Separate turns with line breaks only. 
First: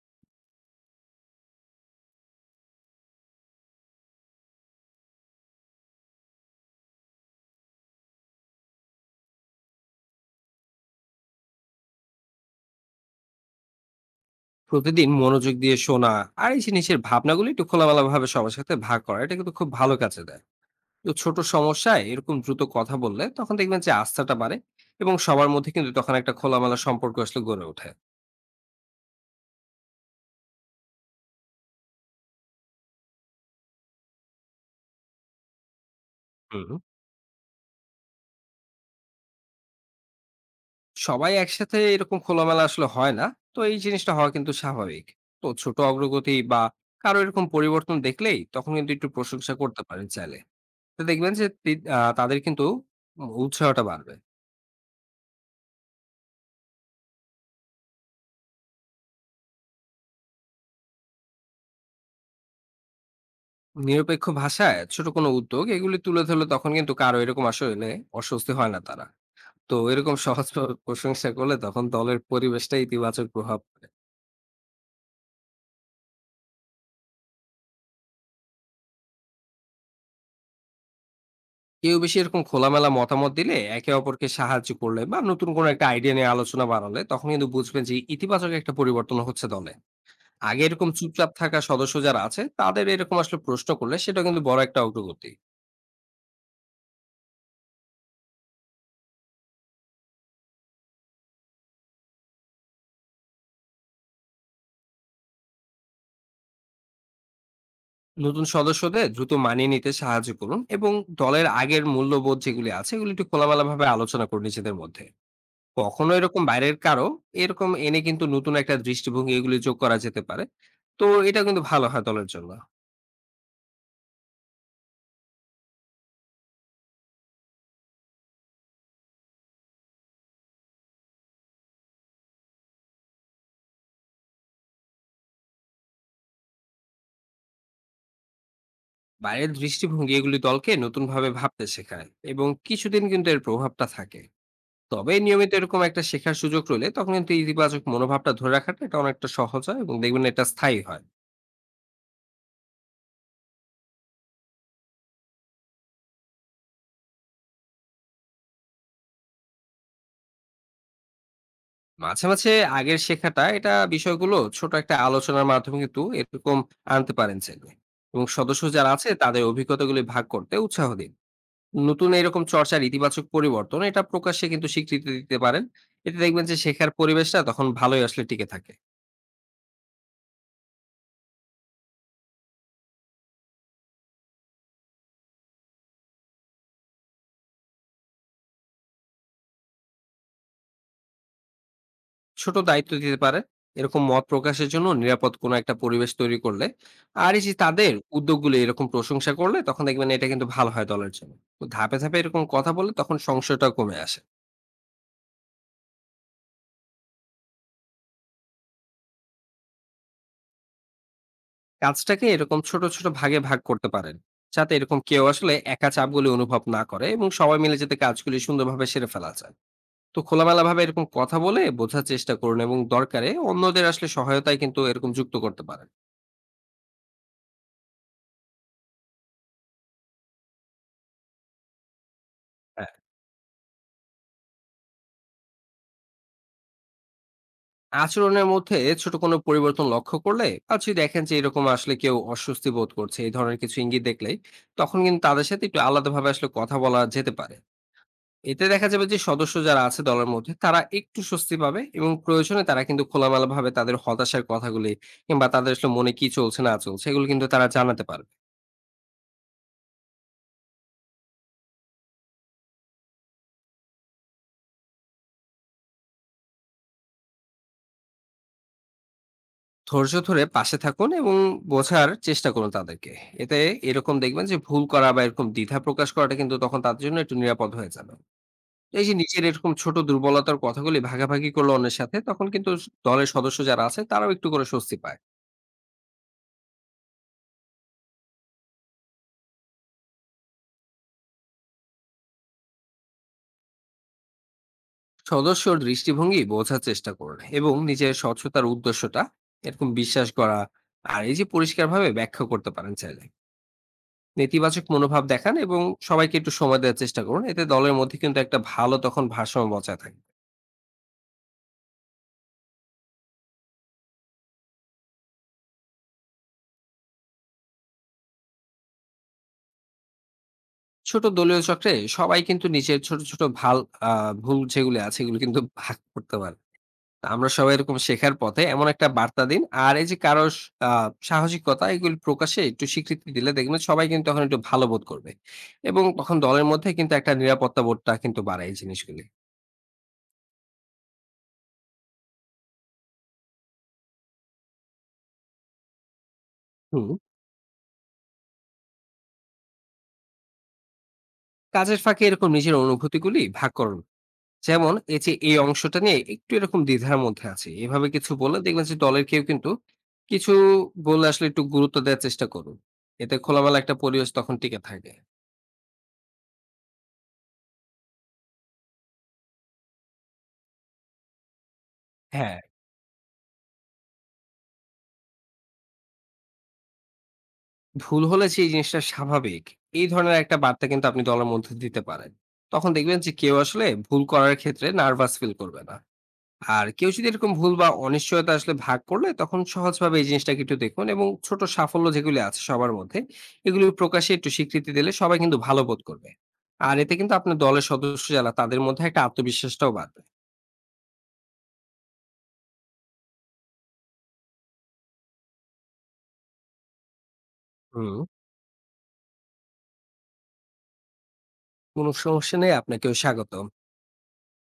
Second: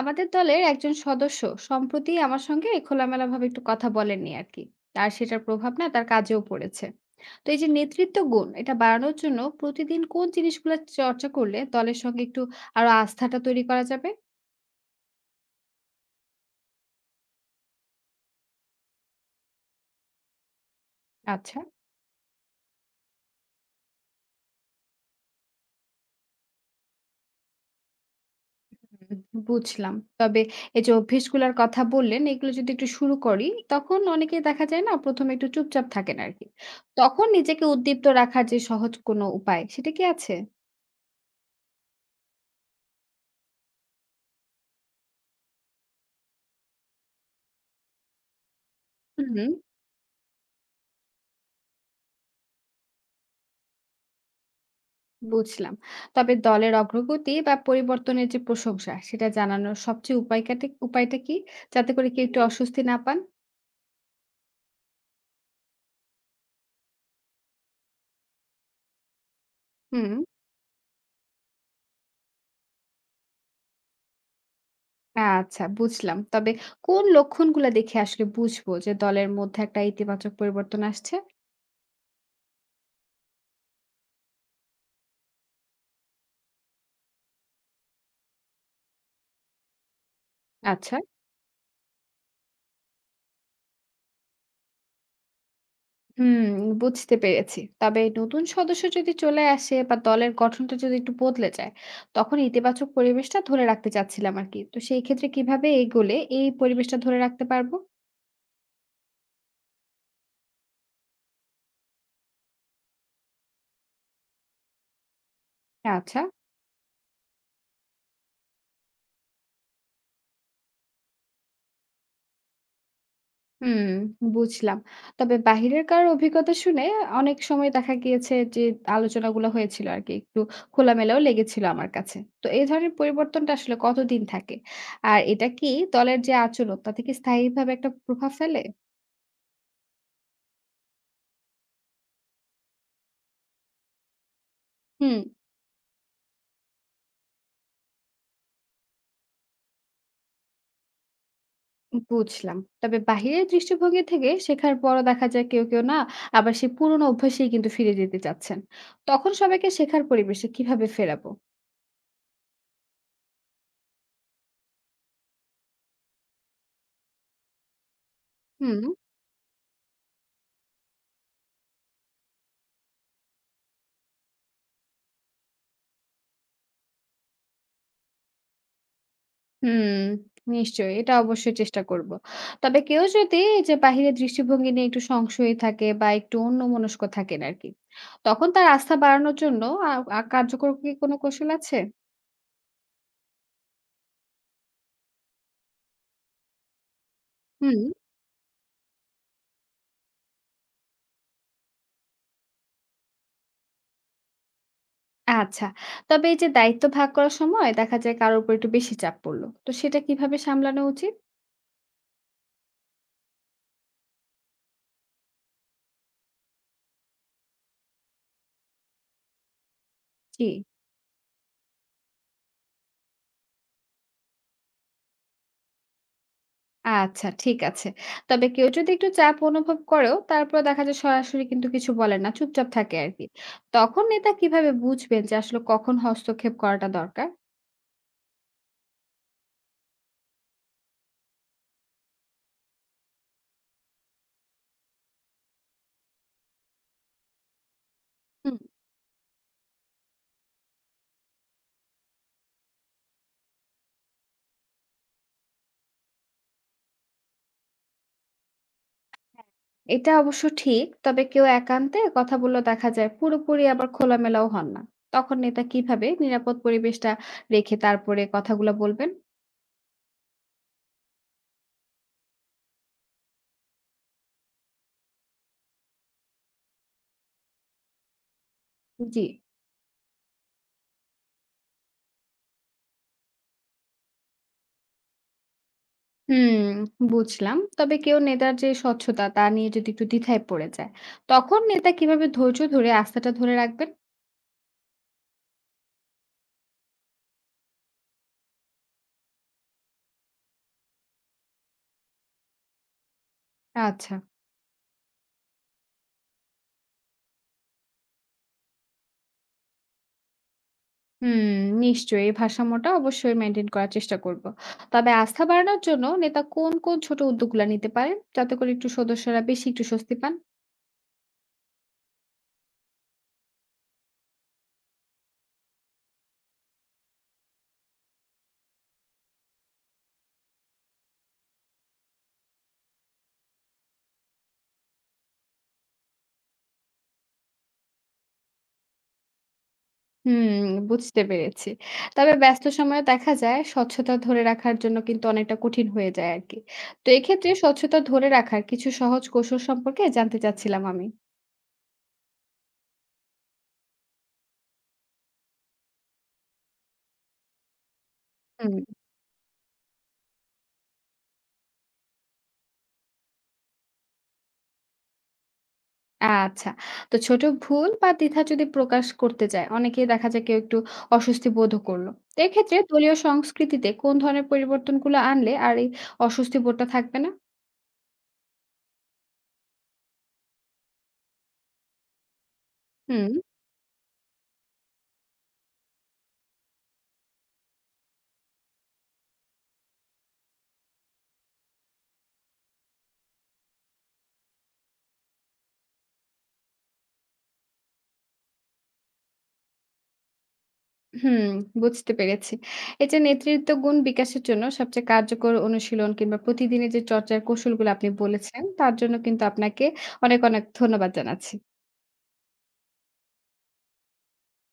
আমাদের দলের একজন সদস্য সম্প্রতি আমার সঙ্গে খোলামেলাভাবে একটু কথা বলেননি আর কি। আর সেটার প্রভাব না তার কাজেও পড়েছে। তো এই যে নেতৃত্ব গুণ এটা বাড়ানোর জন্য প্রতিদিন কোন জিনিসগুলো চর্চা করলে দলের সঙ্গে একটু আরো আস্থাটা তৈরি করা যাবে?
প্রতিদিন মনোযোগ দিয়ে শোনা। আর এই যে নিজের ভাবনাগুলো একটু খোলামেলা ভাবে সবার সাথে ভাগ করা, এটা কিন্তু খুব ভালো কাজে দেয়। তো ছোট
আচ্ছা।
সমস্যায় এরকম দ্রুত কথা বললে তখন দেখবেন যে আস্থাটা বাড়ে, এবং সবার মধ্যে কিন্তু তখন একটা খোলামেলা সম্পর্ক আসলে গড়ে ওঠে।
উম, বুঝলাম। তবে এই যে অভ্যেসগুলোর কথা বললেন এগুলো যদি একটু শুরু করি, তখন অনেকে দেখা যায় না প্রথমে একটু চুপচাপ থাকেন আর কি।
হুম।
তখন নিজেকে উদ্দীপ্ত রাখার যে সহজ কোনো উপায় সেটা কি আছে?
সবাই একসাথে এরকম খোলামেলা আসলে হয় না, তো এই জিনিসটা হওয়া কিন্তু স্বাভাবিক। তো ছোট অগ্রগতি বা কারো এরকম পরিবর্তন দেখলেই তখন কিন্তু একটু
হুম,
প্রশংসা করতে পারেন চাইলে। তো দেখবেন যে তাদের কিন্তু উৎসাহটা বাড়বে।
বুঝলাম। তবে দলের অগ্রগতি বা পরিবর্তনের যে প্রশংসা, সেটা জানানোর সবচেয়ে উপায়টা কি? যাতে করে কেউ একটু অস্বস্তি না পান?
নিরপেক্ষ ভাষায় ছোট কোনো উদ্যোগ এগুলি তুলে ধরলে তখন কিন্তু কারো এরকম আসলে অস্বস্তি হয় না তারা। তো
হুম।
এরকম সহজ প্রশংসা করলে তখন দলের পরিবেশটা ইতিবাচক প্রভাব পড়ে।
আচ্ছা, বুঝলাম। তবে কোন লক্ষণগুলা দেখে আসলে বুঝবো যে দলের মধ্যে একটা ইতিবাচক পরিবর্তন আসছে?
কেউ বেশি এরকম খোলামেলা মতামত দিলে, একে অপরকে সাহায্য করলে বা নতুন কোনো একটা আইডিয়া নিয়ে আলোচনা বাড়ালে তখন কিন্তু বুঝবেন যে ইতিবাচক একটা পরিবর্তন হচ্ছে দলে। আগে এরকম
আচ্ছা।
চুপচাপ থাকা সদস্য যারা আছে তাদের এরকম আসলে প্রশ্ন করলে সেটা কিন্তু বড় একটা অগ্রগতি।
হুম, বুঝতে পেরেছি। তবে নতুন সদস্য যদি চলে আসে বা দলের গঠনটা যদি একটু বদলে যায়, তখন ইতিবাচক পরিবেশটা ধরে রাখতে চাচ্ছিলাম আরকি। তো সেই ক্ষেত্রে কিভাবে এগোলে এই পরিবেশটা ধরে রাখতে পারবো?
নতুন সদস্যদের দ্রুত মানিয়ে নিতে সাহায্য করুন, এবং দলের আগের মূল্যবোধ যেগুলি আছে এগুলি একটু খোলামেলা ভাবে আলোচনা করুন নিজেদের মধ্যে। কখনো
আচ্ছা।
এরকম বাইরের কারো এরকম এনে কিন্তু নতুন একটা দৃষ্টিভঙ্গি এগুলি যোগ করা যেতে পারে। তো এটা কিন্তু ভালো হয় দলের জন্য।
হুম, বুঝলাম। তবে বাহিরের কারো অভিজ্ঞতা শুনে অনেক সময় দেখা গিয়েছে যে আলোচনাগুলো হয়েছিল আরকি একটু খোলামেলাও লেগেছিল আমার কাছে। তো এই ধরনের পরিবর্তনটা আসলে কতদিন থাকে? আর এটা কি দলের যে আচরণ তাতে কি স্থায়ীভাবে একটা প্রভাব ফেলে?
বাইরের দৃষ্টিভঙ্গি এগুলি দলকে নতুন ভাবে ভাবতে শেখায়, এবং কিছুদিন কিন্তু এর প্রভাবটা থাকে। তবে
হুম,
নিয়মিত এরকম একটা শেখার সুযোগ রইলে তখন কিন্তু ইতিবাচক মনোভাবটা ধরে রাখাটা এটা অনেকটা সহজ হয়, এবং দেখবেন এটা স্থায়ী হয়।
বুঝলাম। তবে বাহিরের দৃষ্টিভঙ্গি থেকে শেখার পরও দেখা যায় কেউ না আবার সেই পুরোনো অভ্যাসেই কিন্তু ফিরে যেতে চাচ্ছেন। তখন সবাইকে শেখার পরিবেশে কিভাবে ফেরাবো?
মাঝে মাঝে আগের শেখাটা, এটা বিষয়গুলো ছোট একটা আলোচনার মাধ্যমে কিন্তু এরকম আনতে পারেন চাইলে। এবং সদস্য
হুম।
যারা আছে তাদের অভিজ্ঞতাগুলি ভাগ করতে উৎসাহ দিন। নতুন এরকম চর্চার ইতিবাচক পরিবর্তন এটা প্রকাশ্যে কিন্তু স্বীকৃতি দিতে পারেন। এতে দেখবেন যে শেখার পরিবেশটা তখন ভালোই আসলে টিকে থাকে।
হুম, নিশ্চয়ই। এটা অবশ্যই চেষ্টা করব। তবে কেউ যদি এই যে বাহিরের দৃষ্টিভঙ্গি নিয়ে একটু সংশয়ী থাকে বা একটু অন্যমনস্ক থাকেন আরকি, তখন তার আস্থা বাড়ানোর জন্য আ আ কার্যকর কি কোনো কৌশল আছে?
ছোট দায়িত্ব দিতে পারে। এরকম মত প্রকাশের জন্য নিরাপদ কোনো একটা পরিবেশ তৈরি করলে আর এই যে
হুম,
তাদের উদ্যোগগুলো এরকম প্রশংসা করলে তখন দেখবেন এটা কিন্তু ভালো হয় দলের জন্য। তো ধাপে ধাপে এরকম কথা বললে তখন সংশয়টা কমে আসে।
আচ্ছা। তবে এই যে দায়িত্ব ভাগ করার সময় দেখা যায় কারো উপর একটু বেশি চাপ পড়ল। তো সেটা কিভাবে সামলানো উচিত?
কাজটাকে এরকম ছোট ছোট ভাগে ভাগ করতে পারেন, যাতে এরকম কেউ আসলে একা চাপগুলি অনুভব না করে এবং সবাই মিলে যাতে কাজগুলি সুন্দরভাবে সেরে ফেলা যায়। তো
জি।
খোলামেলা ভাবে এরকম কথা বলে বোঝার চেষ্টা করুন, এবং দরকারে অন্যদের আসলে সহায়তায় কিন্তু এরকম যুক্ত করতে পারেন।
আচ্ছা, ঠিক আছে। তবে কেউ যদি একটু চাপ অনুভব করেও তারপরেও দেখা যায় সরাসরি কিন্তু কিছু বলেন না, চুপচাপ
হ্যাঁ।
থাকে আরকি। তখন নেতা কিভাবে বুঝবেন যে আসলে কখন হস্তক্ষেপ করাটা দরকার?
আচরণের মধ্যে ছোট কোনো পরিবর্তন লক্ষ্য করলে, আর যদি দেখেন যে এরকম আসলে কেউ অস্বস্তি বোধ করছে, এই ধরনের কিছু ইঙ্গিত দেখলে তখন কিন্তু তাদের সাথে একটু আলাদাভাবে আসলে কথা বলা যেতে পারে।
হুম।
এতে দেখা যাবে যে সদস্য যারা আছে দলের মধ্যে তারা একটু স্বস্তি পাবে, এবং প্রয়োজনে তারা কিন্তু খোলামেলা ভাবে তাদের হতাশার কথাগুলি কিংবা তাদের আসলে মনে কি চলছে না চলছে এগুলো কিন্তু তারা জানাতে পারবে।
এটা অবশ্য ঠিক। তবে কেউ একান্তে কথা বললেও দেখা যায় পুরোপুরি আবার খোলামেলাও হন না। তখন নেতা কিভাবে নিরাপদ পরিবেশটা রেখে তারপরে কথাগুলা বলবেন?
ধৈর্য ধরে পাশে থাকুন, এবং বোঝার চেষ্টা করুন তাদেরকে। এতে এরকম দেখবেন যে ভুল করা বা এরকম দ্বিধা প্রকাশ করাটা কিন্তু তখন তাদের জন্য একটু নিরাপদ হয়ে যাবে। এই যে
জি।
নিজের এরকম ছোট দুর্বলতার কথাগুলি ভাগাভাগি করলো অন্যের সাথে তখন কিন্তু দলের সদস্য যারা আছে তারাও একটু করে স্বস্তি পায়।
হুম, বুঝলাম। তবে কেউ নেতার যে স্বচ্ছতা তা নিয়ে যদি একটু দ্বিধায় পড়ে যায়, তখন নেতা কিভাবে ধৈর্য ধরে আস্থাটা ধরে রাখবেন?
সদস্যর দৃষ্টিভঙ্গি বোঝার চেষ্টা করুন, এবং নিজের স্বচ্ছতার উদ্দেশ্যটা এরকম বিশ্বাস করা আর এই যে পরিষ্কারভাবে ব্যাখ্যা করতে পারেন চাইলে।
আচ্ছা।
নেতিবাচক মনোভাব দেখান, এবং সবাইকে একটু সময় দেওয়ার চেষ্টা করুন, এতে দলের মধ্যে কিন্তু একটা ভালো তখন ভারসাম্য বজায় থাকে।
হুম, নিশ্চয়ই। এই ভারসাম্যটা অবশ্যই মেইনটেইন করার চেষ্টা করব। তবে আস্থা বাড়ানোর জন্য নেতা কোন ছোট উদ্যোগগুলা নিতে পারেন? যাতে করে একটু সদস্যরা বেশি একটু স্বস্তি পান?
ছোট দলীয় চক্রে সবাই কিন্তু নিজের ছোট ছোট ভাল ভুল যেগুলো আছে এগুলো কিন্তু ভাগ করতে পারে। আমরা সবাই এরকম শেখার পথে, এমন একটা বার্তা দিন। আর এই যে কারো স আ সাহসিকতা এগুলি প্রকাশে একটু স্বীকৃতি দিলে দেখবেন সবাই কিন্তু তখন একটু ভালো বোধ করবে। এবং তখন দলের মধ্যে কিন্তু একটা নিরাপত্তা বোধটা কিন্তু বাড়ায় এই জিনিসগুলি।
হুম, বুঝতে পেরেছি। তবে ব্যস্ত সময়ে দেখা যায় স্বচ্ছতা ধরে রাখার জন্য কিন্তু অনেকটা কঠিন হয়ে যায় আরকি।
হুম।
তো এক্ষেত্রে স্বচ্ছতা ধরে রাখার কিছু সহজ কৌশল সম্পর্কে জানতে চাচ্ছিলাম আমি।
কাজের ফাঁকে এরকম নিজের অনুভূতিগুলি ভাগ করুন। যেমন, এই যে এই অংশটা নিয়ে একটু এরকম দ্বিধার মধ্যে আছি। এভাবে কিছু বললে
হুম।
দেখবেন যে দলের কেউ কিন্তু কিছু বললে আসলে একটু গুরুত্ব দেওয়ার চেষ্টা করুন। এতে খোলামেলা একটা পরিবেশ তখন টিকে থাকে।
আচ্ছা। তো ছোট ভুল বা দ্বিধা যদি প্রকাশ করতে চায়, অনেকেই দেখা যায় কেউ একটু অস্বস্তি বোধও করল। তো
হ্যাঁ।
এক্ষেত্রে দলীয় সংস্কৃতিতে কোন ধরনের পরিবর্তনগুলো আনলে আর এই অস্বস্তি বোধটা থাকবে না?
ভুল হলে সেই জিনিসটা স্বাভাবিক, এই ধরনের একটা বার্তা কিন্তু আপনি দলের মধ্যে দিতে পারেন। তখন দেখবেন যে
হুম,
কেউ আসলে ভুল করার ক্ষেত্রে নার্ভাস ফিল করবে না। আর কেউ যদি এরকম ভুল বা অনিশ্চয়তা আসলে ভাগ করলে তখন সহজভাবে এই জিনিসটাকে একটু দেখুন, এবং ছোট সাফল্য যেগুলি আছে সবার মধ্যে এগুলি প্রকাশে একটু স্বীকৃতি দিলে সবাই কিন্তু ভালো বোধ করবে। আর এতে কিন্তু আপনার দলের সদস্য যারা তাদের মধ্যে একটা আত্মবিশ্বাসটাও বাড়বে।
হুম, বুঝতে পেরেছি। এই যে নেতৃত্ব গুণ বিকাশের জন্য সবচেয়ে কার্যকর অনুশীলন কিংবা প্রতিদিনের যে চর্চার কৌশলগুলো আপনি
হুম।
বলেছেন, তার জন্য কিন্তু আপনাকে অনেক ধন্যবাদ জানাচ্ছি।
কোনো সমস্যা নেই। আপনাকেও স্বাগতম।